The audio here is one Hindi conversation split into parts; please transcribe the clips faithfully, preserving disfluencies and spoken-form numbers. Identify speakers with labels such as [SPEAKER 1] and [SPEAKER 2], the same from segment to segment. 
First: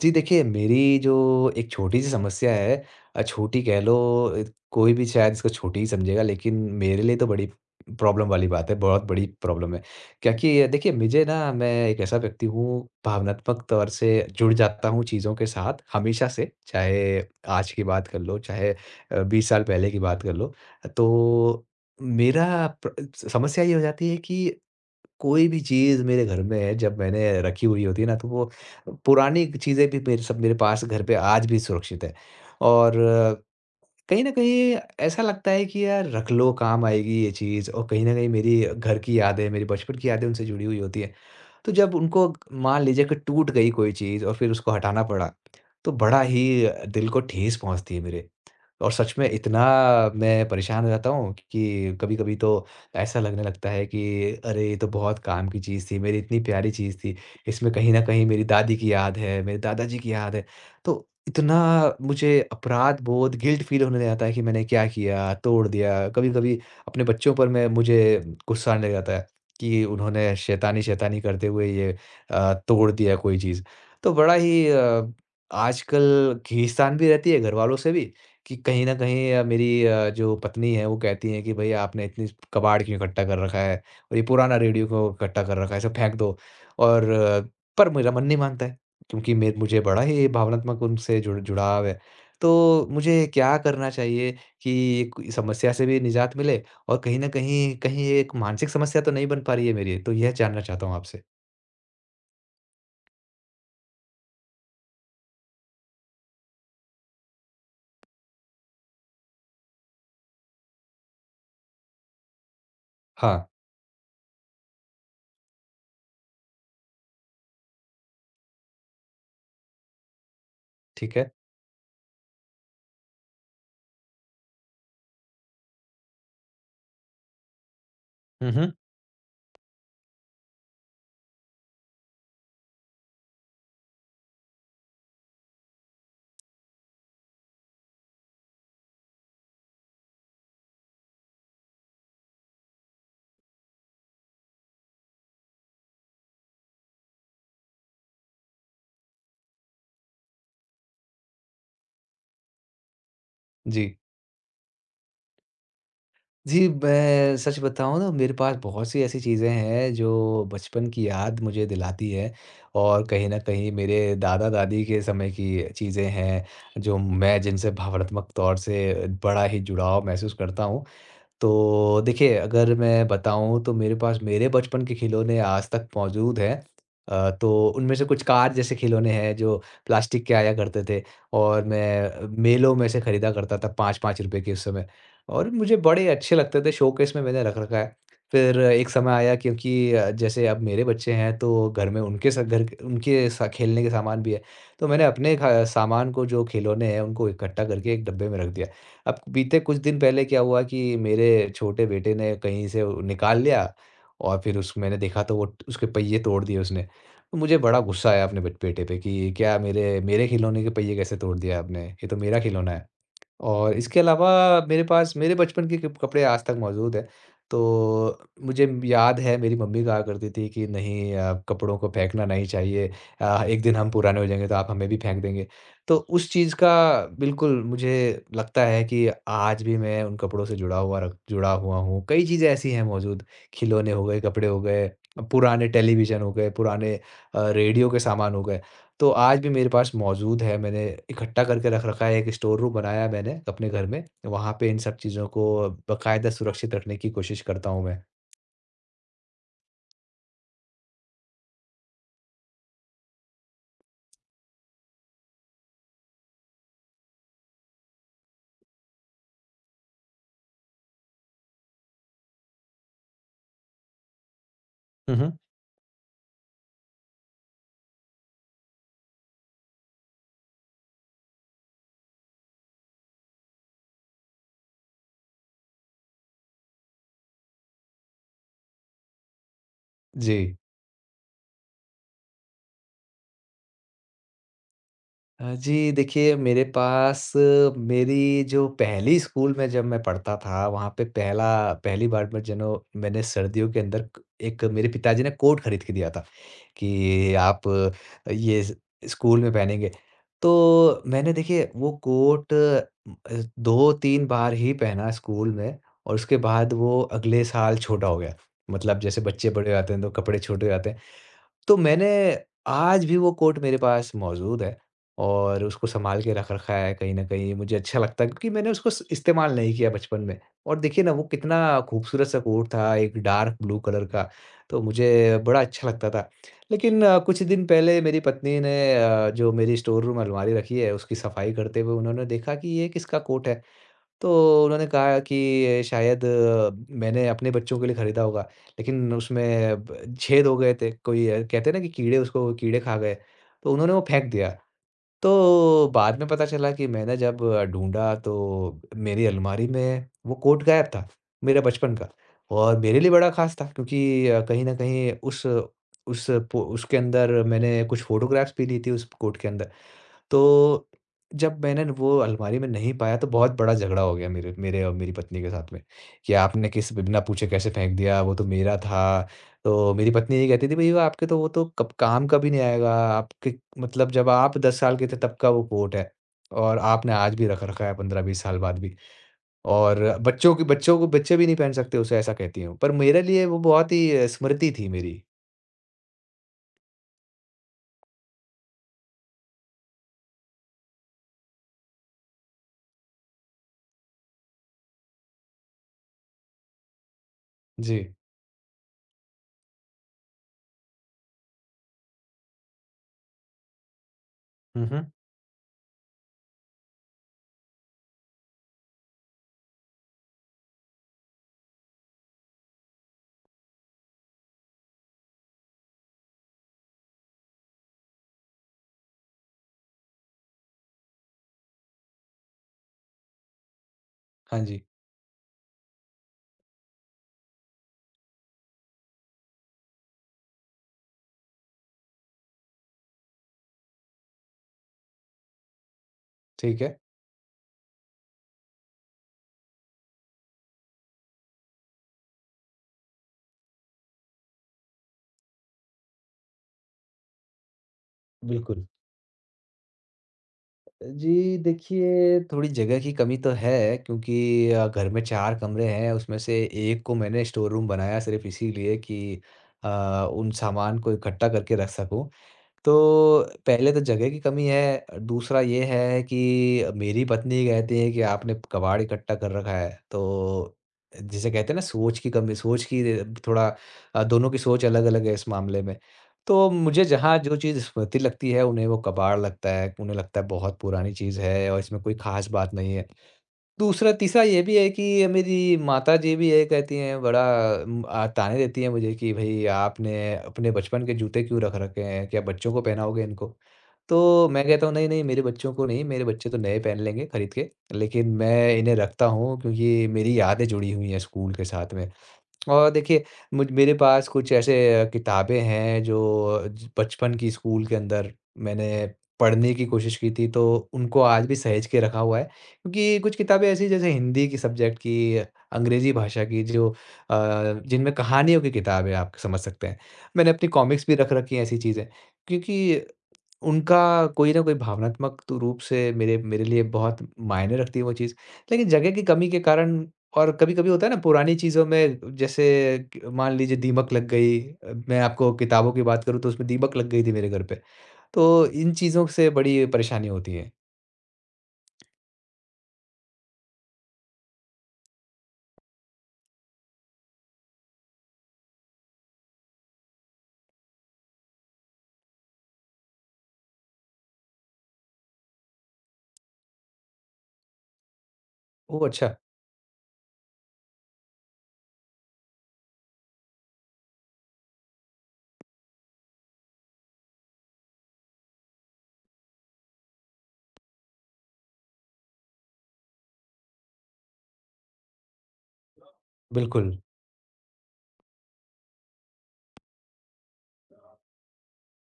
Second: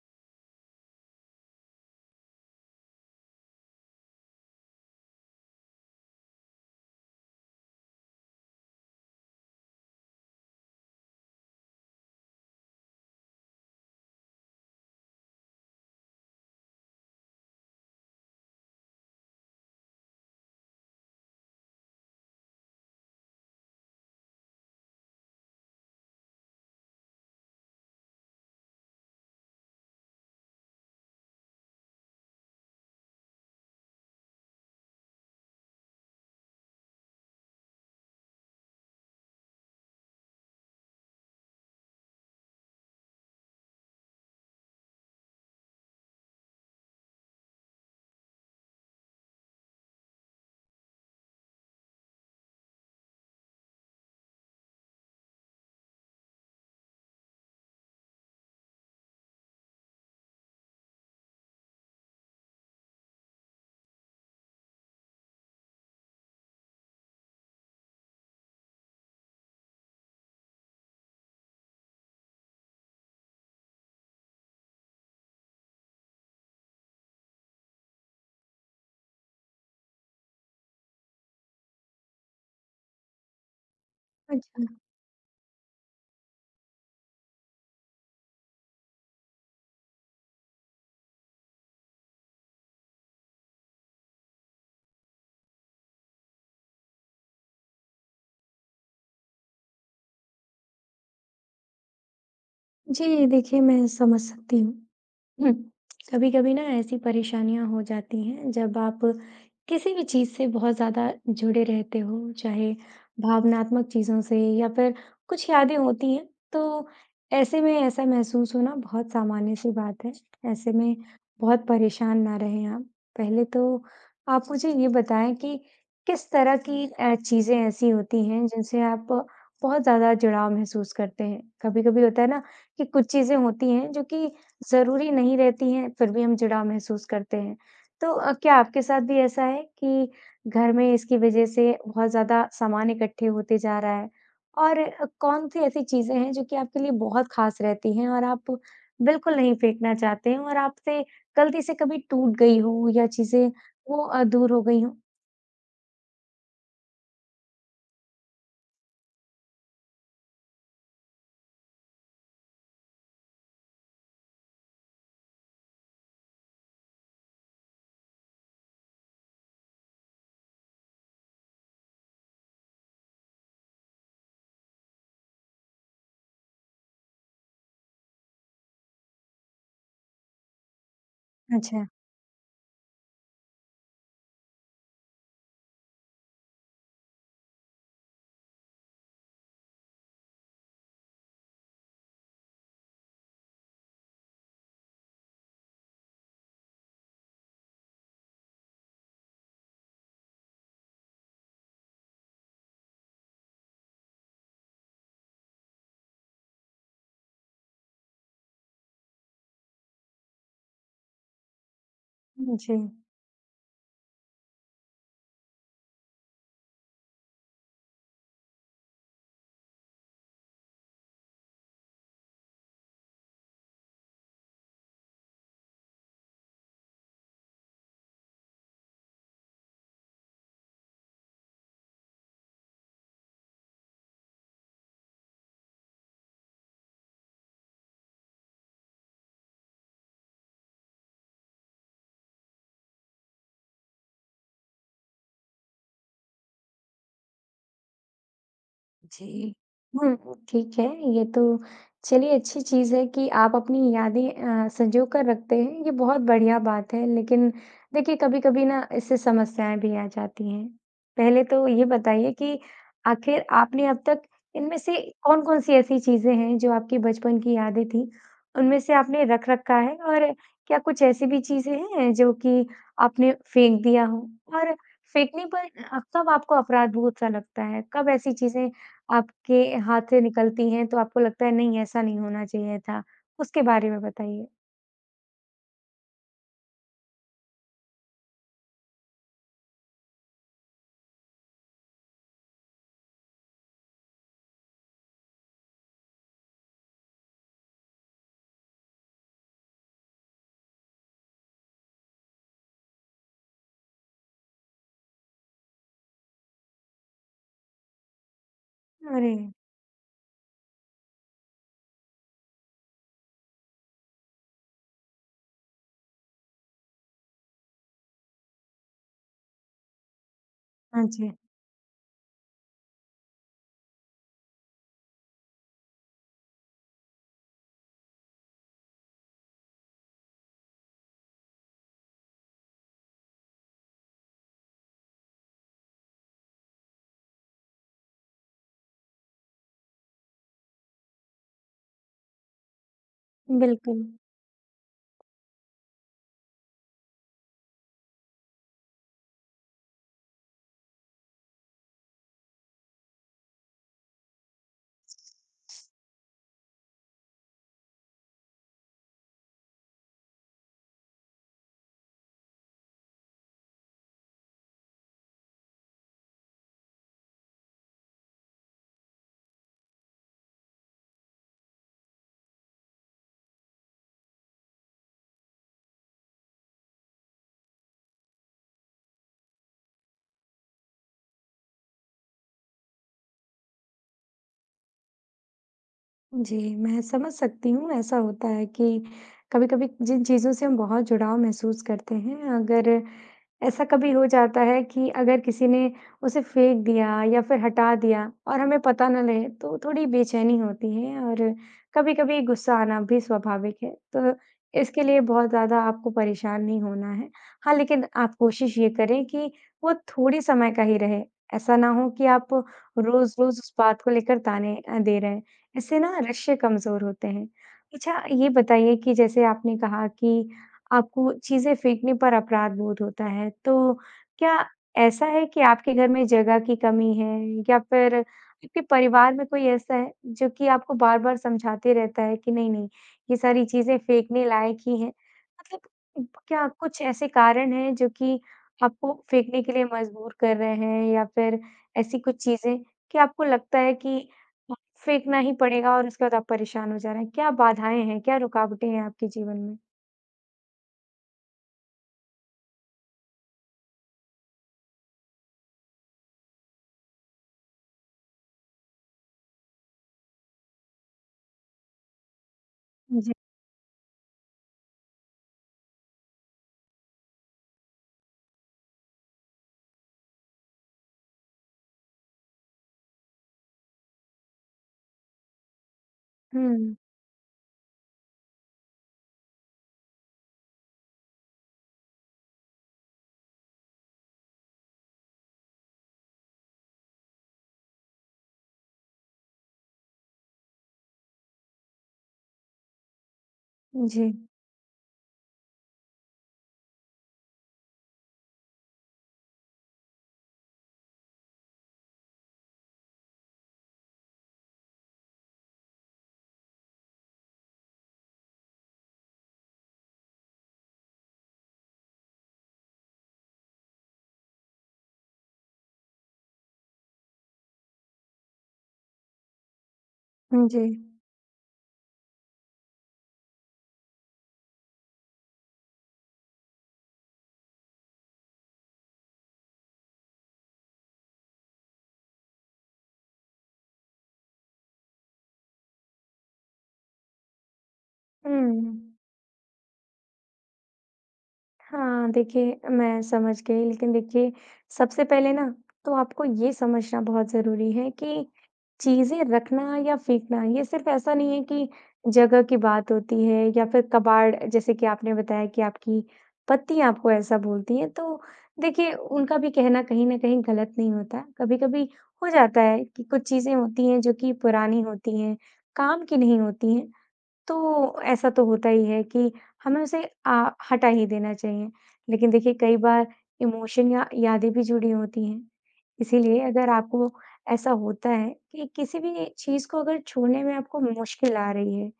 [SPEAKER 1] जी, देखिए मेरी जो एक छोटी-सी समस्या है। अ, छोटी कह लो। अ, कोई भी शायद इसको छोटी ही समझेगा, लेकिन मेरे लिए तो बड़ी प्रॉब्लम वाली बात है, बहुत बड़ी प्रॉब्लम है। क्या कि अ, देखिए मुझे ना, मैं एक ऐसा व्यक्ति हूँ, भावनात्मक तौर से जुड़ जाता हूँ चीज़ों के साथ हमेशा से, चाहे आज की बात कर लो, चाहे अ, बीस साल पहले की बात कर लो। तो मेरा प्र समस्या ये हो जाती है कि कोई भी चीज़ मेरे घर में है, जब मैंने रखी हुई होती है ना, तो वो पुरानी चीज़ें भी मेरे सब मेरे पास घर पे आज भी सुरक्षित है। और कहीं न कहीं ऐसा लगता है कि यार रख लो, काम आएगी ये चीज़। और कहीं न कहीं मेरी घर की यादें, मेरी बचपन की यादें उनसे जुड़ी हुई होती हैं। तो जब उनको मान लीजिए कि टूट गई कोई चीज़ और फिर उसको हटाना पड़ा, तो बड़ा ही दिल को ठेस पहुँचती है मेरे। और सच में इतना मैं परेशान हो जाता हूँ कि कभी-कभी तो ऐसा लगने लगता है कि अरे! ये तो बहुत काम की चीज़ थी, मेरी इतनी प्यारी चीज़ थी। इसमें कहीं न कहीं मेरी दादी की याद है, मेरे दादाजी की याद है। तो इतना मुझे अपराध बोध, गिल्ट फ़ील होने लग जाता है कि मैंने क्या किया, तोड़ दिया। कभी-कभी अपने बच्चों पर मैं मुझे गुस्सा आने लग जाता है कि उन्होंने शैतानी-शैतानी करते हुए ये अ, तोड़ दिया कोई चीज़। तो बड़ा ही अ, आजकल खींचतान भी रहती है घरवालों से भी कि कहीं न कहीं अ, मेरी अ, जो पत्नी है वो कहती हैं कि भई आपने इतनी कबाड़ क्यों इकट्ठा कर रखा है, और ये पुराना
[SPEAKER 2] अच्छा।
[SPEAKER 1] रेडियो क्यों इकट्ठा कर रखा है, इसे फेंक दो। और अ, पर मेरा मन नहीं मानता है, क्योंकि मे मुझे बड़ा ही भावनात्मक उनसे जुड़ जुड़ाव है। तो मुझे क्या करना चाहिए कि क समस्या से भी निजात मिले, और कहीं न कहीं कहीं ये एक मानसिक समस्या तो नहीं बन पा रही है मेरी? तो यह जानना चाहता हूँ आपसे।
[SPEAKER 2] जी, देखिए मैं समझ सकती हूँ। हुँ, कभी-कभी ना ऐसी परेशानियाँ हो जाती हैं जब आप किसी भी चीज़ से बहुत ज़्यादा जुड़े रहते हो, चाहे
[SPEAKER 1] हाँ,
[SPEAKER 2] भावनात्मक चीज़ों से या फिर कुछ यादें होती हैं, तो ऐसे में ऐसा महसूस होना बहुत सामान्य-सी बात है। ऐसे में
[SPEAKER 1] ठीक है।
[SPEAKER 2] बहुत परेशान ना रहें आप। पहले तो आप मुझे ये बताएँ कि किस तरह की अ, चीज़ें ऐसी होती हैं
[SPEAKER 1] हुँ, हुँ।
[SPEAKER 2] जिनसे आप बहुत ज़्यादा जुड़ाव महसूस करते हैं? कभी-कभी होता है ना कि कुछ चीज़ें होती हैं जो कि ज़रूरी नहीं रहती हैं, फिर भी हम जुड़ाव महसूस करते हैं। तो अ, क्या आपके साथ भी ऐसा है कि घर में इसकी वज़ह से बहुत ज़्यादा सामान इकट्ठे होते जा रहा है? और अ, कौन-सी ऐसी चीज़ें हैं जो कि आपके लिए बहुत ख़ास रहती हैं और आप बिल्कुल नहीं फेंकना चाहते हैं और आपसे गलती से कभी टूट गई हो या चीज़ें
[SPEAKER 1] जी।
[SPEAKER 2] वो अ, दूर हो गई हों?
[SPEAKER 1] जी, मैं सच बताऊँ ना, मेरे पास बहुत सी ऐसी चीज़ें हैं जो बचपन की याद मुझे दिलाती है, और कहीं न कहीं मेरे दादा-दादी के समय की चीज़ें हैं, जो मैं जिनसे भावनात्मक तौर से बड़ा ही जुड़ाव महसूस करता हूँ। तो देखिए, अगर मैं बताऊँ तो मेरे पास मेरे बचपन के खिलौने आज तक मौजूद हैं। अ, तो उनमें से कुछ कार जैसे खिलौने हैं जो प्लास्टिक के आया करते थे, और
[SPEAKER 2] अच्छा।
[SPEAKER 1] मैं मेलों में से खरीदा करता था ₹पाँच पाँच रुपए के उस समय। और मुझे बड़े अच्छे लगते थे, शोकेस में मैंने रख रखा है। फिर एक समय आया, क्योंकि अ, जैसे अब मेरे बच्चे हैं, तो घर में उनके सा घर के- उनके सा खेलने के सामान भी है। तो मैंने अपने ख सामान को जो खिलौने हैं उनको इकट्ठा करके एक डब्बे में रख दिया। अब बीते कुछ दिन पहले क्या हुआ कि मेरे छोटे बेटे ने कहीं से वो निकाल लिया, और फिर उस मैंने देखा तो वो ट- उसके पहिए तोड़ दिए उसने। तो मुझे बड़ा गुस्सा आया अपने बट बेटे पे कि क्या, मेरे मेरे खिलौने के पहिए कैसे तोड़ दिया आपने? ये तो मेरा खिलौना
[SPEAKER 2] जी।
[SPEAKER 1] है। और इसके अलावा मेरे पास मेरे बचपन के कप कपड़े आज तक मौजूद हैं। तो मुझे याद है मेरी मम्मी कहा करती थी कि नहीं अ, कपड़ों को फेंकना नहीं चाहिए, अ, एक दिन हम पुराने हो जाएँगे तो आप हमें भी फेंक देंगे। तो उस चीज़ का बिल्कुल मुझे लगता है कि आज भी मैं उन कपड़ों से जुड़ा हुआ रख जुड़ा हुआ हूँ। कई चीज़ें ऐसी हैं मौजूद, खिलौने हो गए, कपड़े हो गए, पुराने टेलीविज़न हो गए, पुराने अ, रेडियो के सामान हो गए। तो आज भी मेरे पास मौजूद है, मैंने इकट्ठा करके रख रखा है, एक स्टोर रूम बनाया है मैंने अपने घर में, वहाँ पे इन सब चीज़ों को बाकायदा सुरक्षित रखने की कोशिश करता हूँ मैं।
[SPEAKER 2] जी। हुँ, ठीक है। ये तो चलिए अच्छी चीज़ है कि आप अपनी यादें अ, संजो कर रखते हैं, ये बहुत बढ़िया बात है। लेकिन देखिए कभी-कभी ना इससे समस्याएँ भी आ जाती हैं। पहले तो ये बताइए कि आखिर आपने अब तक इनमें से
[SPEAKER 1] हुँ, हुँ।
[SPEAKER 2] कौन-कौन सी ऐसी चीज़ें हैं जो आपकी बचपन की यादें थीं, उनमें से आपने रख रखा है? और क्या कुछ ऐसी भी चीज़ें हैं जो कि आपने फेंक दिया हो? और फेंकने पर अ, कब आपको अपराध बोध सा लगता है? कब ऐसी चीज़ें आपके हाथ से
[SPEAKER 1] जी।
[SPEAKER 2] निकलती हैं, तो आपको लगता है नहीं ऐसा नहीं होना चाहिए था? उसके बारे में बताइए।
[SPEAKER 1] अ, जी देखिए मेरे पास अ, मेरी जो पहली स्कूल में जब मैं पढ़ता था, वहाँ पे पहला पहली बार मैं जनो मैंने सर्दियों के अंदर क- एक मेरे पिताजी ने कोट खरीद के दिया था कि आप अ, ये स- स्कूल में पहनेंगे। तो मैंने देखिए वो कोट म, अ, दो तीन बार ही पहना स्कूल में, और उसके बाद वो अगले साल छोटा हो गया, मतलब जैसे
[SPEAKER 2] अरे!
[SPEAKER 1] बच्चे बड़े हो जाते हैं तो कपड़े छोटे हो जाते हैं। तो मैंने आज भी वो कोट मेरे पास मौजूद है, और उसको सँभाल के रख रखा है। कहीं न कहीं, मुझे अच्छा लगता है क्योंकि मैंने उसको स इस्तेमाल नहीं किया बचपन में। और देखिए
[SPEAKER 2] हाँ
[SPEAKER 1] ना, वो
[SPEAKER 2] जी।
[SPEAKER 1] कितना खूबसूरत-सा कोट था, एक डार्क ब्लू कलर का, तो मुझे बड़ा अच्छा लगता था। लेकिन अ, कुछ दिन पहले मेरी पत्नी ने अ, जो मेरी स्टोर रूम अलमारी रखी है, उसकी सफाई करते हुए उन्होंने देखा कि ये किसका कोट है? तो उन्होंने कहा कि शायद अ, मैंने अपने बच्चों के लिए खरीदा होगा, लेकिन उसमें ब छेद हो गए थे, कोई अ, कहते हैं ना कि कीड़े उसको, कीड़े खा गए, तो उन्होंने वो
[SPEAKER 2] बिल्कुल।
[SPEAKER 1] फेंक दिया। तो बाद में पता चला कि मैंने जब ढूँढा तो मेरी अलमारी में वो कोट गायब था, मेरा बचपन का, और मेरे लिए बड़ा ख़ास था क्योंकि अ, कहीं न कहीं उस उस पो उसके अंदर मैंने कुछ फ़ोटोग्राफ़्स भी ली थी उस कोट के अंदर। तो जब मैंने वो अलमारी में नहीं पाया, तो बहुत बड़ा झगड़ा हो गया मेरे मेरे और मेरी पत्नी के साथ में कि आपने किस बिना पूछे कैसे फेंक दिया, वो तो मेरा था। तो मेरी पत्नी ये कहती थी, भई वो आपके तो, वो तो कब काम का भी नहीं आएगा आपके, मतलब जब आप दस साल के थे तब का वो कोट है, और आपने आज भी रख रखा है पंद्रह बीस साल बाद भी, और बच्चों के बच्चों को बच्चे भी नहीं पहन सकते उसे, ऐसा कहती हैं वो। पर मेरे लिए वो बहुत ही अ, स्मृति थी मेरी।
[SPEAKER 2] जी, मैं समझ सकती हूँ, ऐसा होता है कि कभी-कभी जिन चीज़ों से हम बहुत जुड़ाव महसूस करते हैं, अगर ऐसा कभी हो जाता है कि अगर किसी ने उसे फेंक दिया या फिर हटा
[SPEAKER 1] जी।
[SPEAKER 2] दिया और हमें पता न लगे तो थोड़ी बेचैनी होती है और कभी-कभी गुस्सा आना भी स्वाभाविक है। तो
[SPEAKER 1] हुँ,
[SPEAKER 2] इसके
[SPEAKER 1] हुँ।
[SPEAKER 2] लिए बहुत ज़्यादा आपको परेशान नहीं होना है। हाँ, लेकिन आप कोशिश ये करें कि वो थोड़े समय का ही रहे। ऐसा ना हो कि आप रोज़-रोज़ उस बात को लेकर ताने अ, दे रहे हैं। इससे ना रिश्ते कमज़ोर होते हैं। अच्छा ये बताइए कि जैसे आपने कहा कि आपको चीज़ें फेंकने पर अपराध बोध होता है। तो क्या
[SPEAKER 1] हाँ जी।
[SPEAKER 2] ऐसा है कि आपके घर में जगह की कमी है या फिर आपके परिवार में कोई ऐसा है जो कि आपको बार-बार समझाते रहता है कि नहीं-नहीं ये सारी चीज़ें फेंकने लायक ही हैं? मतलब उप क्या
[SPEAKER 1] ठीक है।
[SPEAKER 2] कुछ ऐसे कारण हैं जो कि आपको फेंकने के लिए मजबूर कर रहे हैं या फिर ऐसी कुछ चीज़ें कि आपको लगता है कि अ, फेंकना ही पड़ेगा और उसके बाद आप परेशान हो जा रहे हैं? क्या बाधाएँ हैं? क्या
[SPEAKER 1] बिल्कुल।
[SPEAKER 2] रुकावटें हैं आपके जीवन में?
[SPEAKER 1] जी, देखिए थोड़ी जगह की कमी तो है, क्योंकि अ, घर में चार कमरे हैं, उसमें से एक को मैंने स्टोर रूम बनाया, सिर्फ़ इसीलिए कि अ, उन सामान को इकट्ठा करके रख सकूँ। तो पहले तो जगह की कमी है, दूसरा ये है कि मेरी पत्नी कहती है कि आपने कबाड़ इकट्ठा कर रखा है। तो जिसे कहते हैं ना, सोच की कमी, सोच की थोड़ा अ, दोनों की सोच अलग-अलग है इस मामले में। तो
[SPEAKER 2] हुँ।
[SPEAKER 1] मुझे जहाँ जो चीज़ स्मृति लगती है, उन्हें वो कबाड़ लगता है, उन्हें लगता है बहुत पुरानी चीज़ है और इसमें कोई खास बात नहीं है। दूसरा तीसरा ये भी है कि मेरी माताजी भी ये कहती हैं, बड़ा उम, अ, ताने देती हैं मुझे कि भई आपने अपने बचपन के जूते क्यों रख रखे हैं? क्या बच्चों को पहनाओगे इनको?
[SPEAKER 2] जी।
[SPEAKER 1] तो मैं कहता हूँ, नहीं, नहीं मेरे बच्चों को नहीं, मेरे बच्चे तो नए पहन लेंगे खरीद के, लेकिन मैं इन्हें रखता हूँ क्योंकि मेरी यादें जुड़ी हुई हैं स्कूल के साथ में। और देखिए, मुझ मेरे पास कुछ ऐसे अ, किताबें हैं जो ज बचपन की स्कूल के अंदर मैंने पढ़ने की कोशिश की थी, तो उनको आज भी सहेज के रखा हुआ है। क्योंकि कुछ किताबें ऐसी, जैसे हिंदी की सब्जेक्ट की, अंग्रेज़ी भाषा की जो अ, जिनमें कहानियों की किताब है, आप समझ सकते हैं। मैंने अपनी
[SPEAKER 2] जी।
[SPEAKER 1] कॉमिक्स भी रख रखी हैं, ऐसी चीज़ें, क्योंकि उनका कोई न कोई भावनात्मक तो रूप से मेरे मेरे लिए बहुत मायने रखती है वो चीज़। लेकिन जगह की कमी के कारण, और कभी-कभी होता है ना, पुरानी चीज़ों में जैसे क मान लीजिए दीमक लग गई। अ, मैं आपको किताबों की बात करूँ तो उसमें दीमक लग गई थी मेरे घर पे। तो
[SPEAKER 2] हुँ।
[SPEAKER 1] इन चीज़ों से बड़ी परेशानी होती है।
[SPEAKER 2] हाँ, देखिए मैं समझ गई लेकिन देखिए सबसे पहले ना तो आपको ये समझना बहुत ज़रूरी है कि चीज़ें रखना या फेंकना ये सिर्फ़ ऐसा नहीं है कि जगह की बात होती है या फिर कबाड़ जैसे कि आपने बताया कि आपकी पत्नी आपको ऐसा बोलती हैं, तो
[SPEAKER 1] ओह
[SPEAKER 2] देखिए
[SPEAKER 1] अच्छा!
[SPEAKER 2] उनका भी कहना कहीं न कहीं गलत नहीं होता। कभी-कभी हो जाता है कि कुछ चीज़ें होती हैं जो कि पुरानी होती हैं, काम की नहीं होती हैं। तो ऐसा तो होता ही है कि हमें उसे अ, हटा ही देना चाहिए। लेकिन देखिए कई बार इमोशन या यादें भी जुड़ी होती हैं। इसीलिए अगर
[SPEAKER 1] बिल्कुल।
[SPEAKER 2] आपको ऐसा होता है कि किसी भी चीज़ को अगर छोड़ने में आपको मुश्किल आ रही है,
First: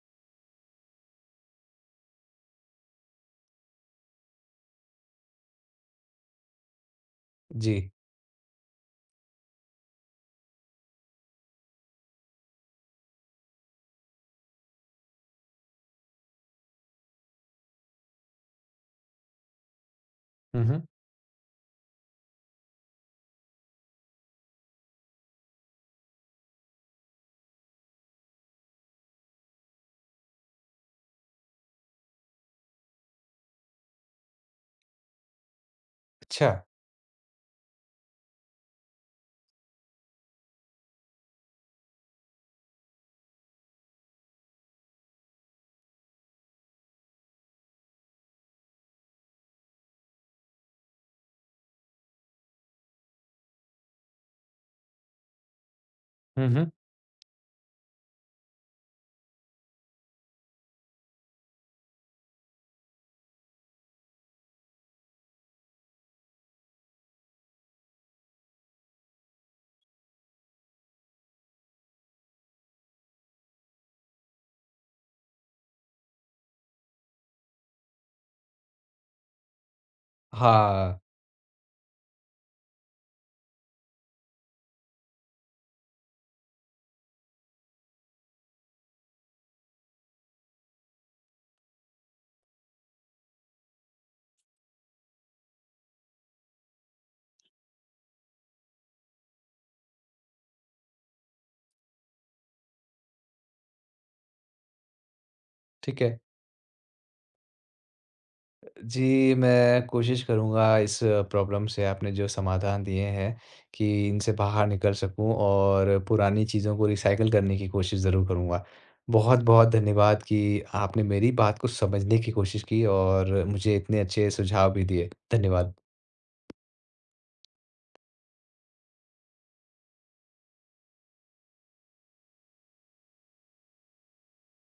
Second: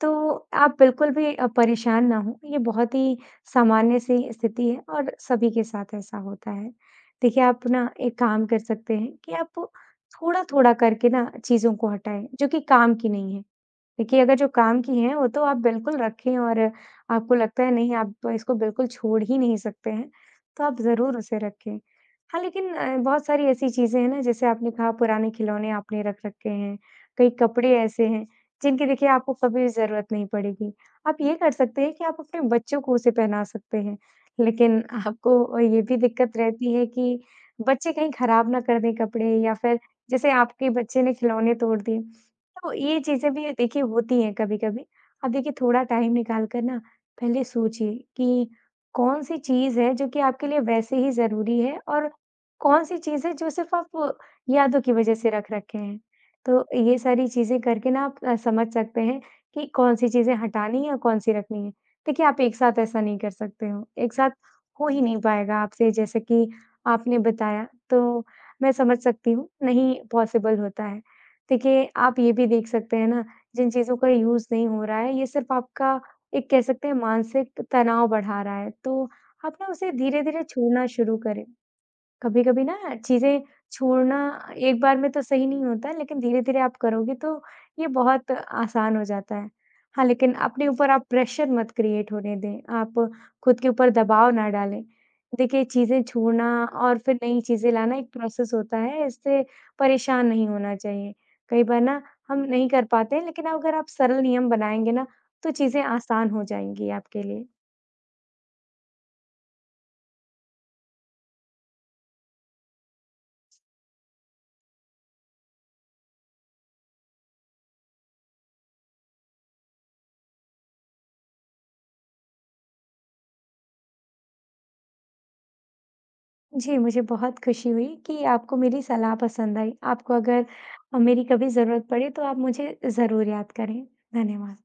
[SPEAKER 2] तो आप बिल्कुल भी अ, परेशान ना हों, ये बहुत ही सामान्य सी स्थिति है और सभी के साथ ऐसा होता है। देखिए, आप
[SPEAKER 1] जी।
[SPEAKER 2] ना एक काम कर सकते हैं कि आप थोड़ा-थोड़ा करके ना चीज़ों को हटाएँ, जो कि काम की नहीं है। देखिए, अगर जो काम की हैं, वो तो आप बिल्कुल रखें और आपको लगता है नहीं, आप इसको बिल्कुल छोड़ ही नहीं सकते हैं,
[SPEAKER 1] हुँ,
[SPEAKER 2] तो आप
[SPEAKER 1] हुँ।
[SPEAKER 2] ज़रूर उसे रखें। हाँ, लेकिन अ, बहुत सारी ऐसी चीज़ें हैं ना, जैसे आपने कहा पुराने खिलौने आपने रख रखे हैं, कई कपड़े ऐसे हैं जिनकी देखिए आपको कभी ज़रूरत नहीं पड़ेगी। आप ये कर सकते हैं कि आप अपने बच्चों को उसे पहना सकते हैं। लेकिन आपको ये भी दिक्कत
[SPEAKER 1] अच्छा।
[SPEAKER 2] रहती है कि बच्चे कहीं खराब ना कर दें कपड़े या फिर जैसे आपके बच्चे ने खिलौने तोड़ दिए। तो ये चीज़ें भी देखिए होती हैं कभी-कभी। आप देखिए थोड़ा टाइम निकाल कर ना पहले सोचिए कि कौन-सी चीज़ है जो कि आपके लिए वैसे ही ज़रूरी है और कौन-सी चीज़ है जो सिर्फ़ आप यादों की वज़ह से रख रखे हैं।
[SPEAKER 1] हुँ,
[SPEAKER 2] तो
[SPEAKER 1] हुँ।
[SPEAKER 2] ये सारी चीज़ें करके ना आप अ, समझ सकते हैं कि कौन-सी चीज़ें हटानी है और कौन-सी रखनी है। देखिए, आप एक साथ ऐसा नहीं कर सकते हो, एक साथ हो ही नहीं पाएगा आपसे जैसे कि आपने बताया, तो मैं समझ सकती हूँ, नहीं पॉसिबल होता है। देखिए, आप ये भी देख सकते हैं ना, जिन चीज़ों का यूज़ नहीं हो रहा है, ये सिर्फ़ आपका एक कह सकते हैं मानसिक तनाव बढ़ा रहा है, तो आप ना उसे धीरे-धीरे छोड़ना
[SPEAKER 1] हाँ,
[SPEAKER 2] शुरू करें। कभी-कभी ना चीज़ें छोड़ना एक बार में तो सही नहीं होता, लेकिन धीरे-धीरे आप करोगे तो ये बहुत आसान हो जाता है। हाँ, लेकिन अपने ऊपर आप प्रेशर मत क्रिएट होने दें, आप खुद के ऊपर दबाव ना डालें। देखिए, चीज़ें छोड़ना और फिर नई चीज़ें लाना एक प्रोसेस होता है, इससे परेशान नहीं होना चाहिए। कई बार ना हम नहीं कर पाते हैं, लेकिन अगर आप सरल नियम बनाएँगे ना, तो चीज़ें
[SPEAKER 1] ठीक है।
[SPEAKER 2] आसान हो जाएँगी आपके लिए।
[SPEAKER 1] जी, मैं कोशिश करूँगा इस प्रॉब्लम से, आपने जो समाधान दिए हैं कि इनसे बाहर निकल सकूँ, और पुरानी चीज़ों को रिसाइकिल करने की कोशिश ज़रूर करूँगा। बहुत-बहुत धन्यवाद कि आपने मेरी बात को समझने की कोशिश की और मुझे इतने अच्छे सुझाव भी दिए। धन्यवाद।
[SPEAKER 2] जी, मुझे बहुत खुशी हुई कि आपको मेरी सलाह पसंद आई। आपको अगर अ, मेरी कभी ज़रूरत पड़े तो आप मुझे ज़रूर याद करें। धन्यवाद।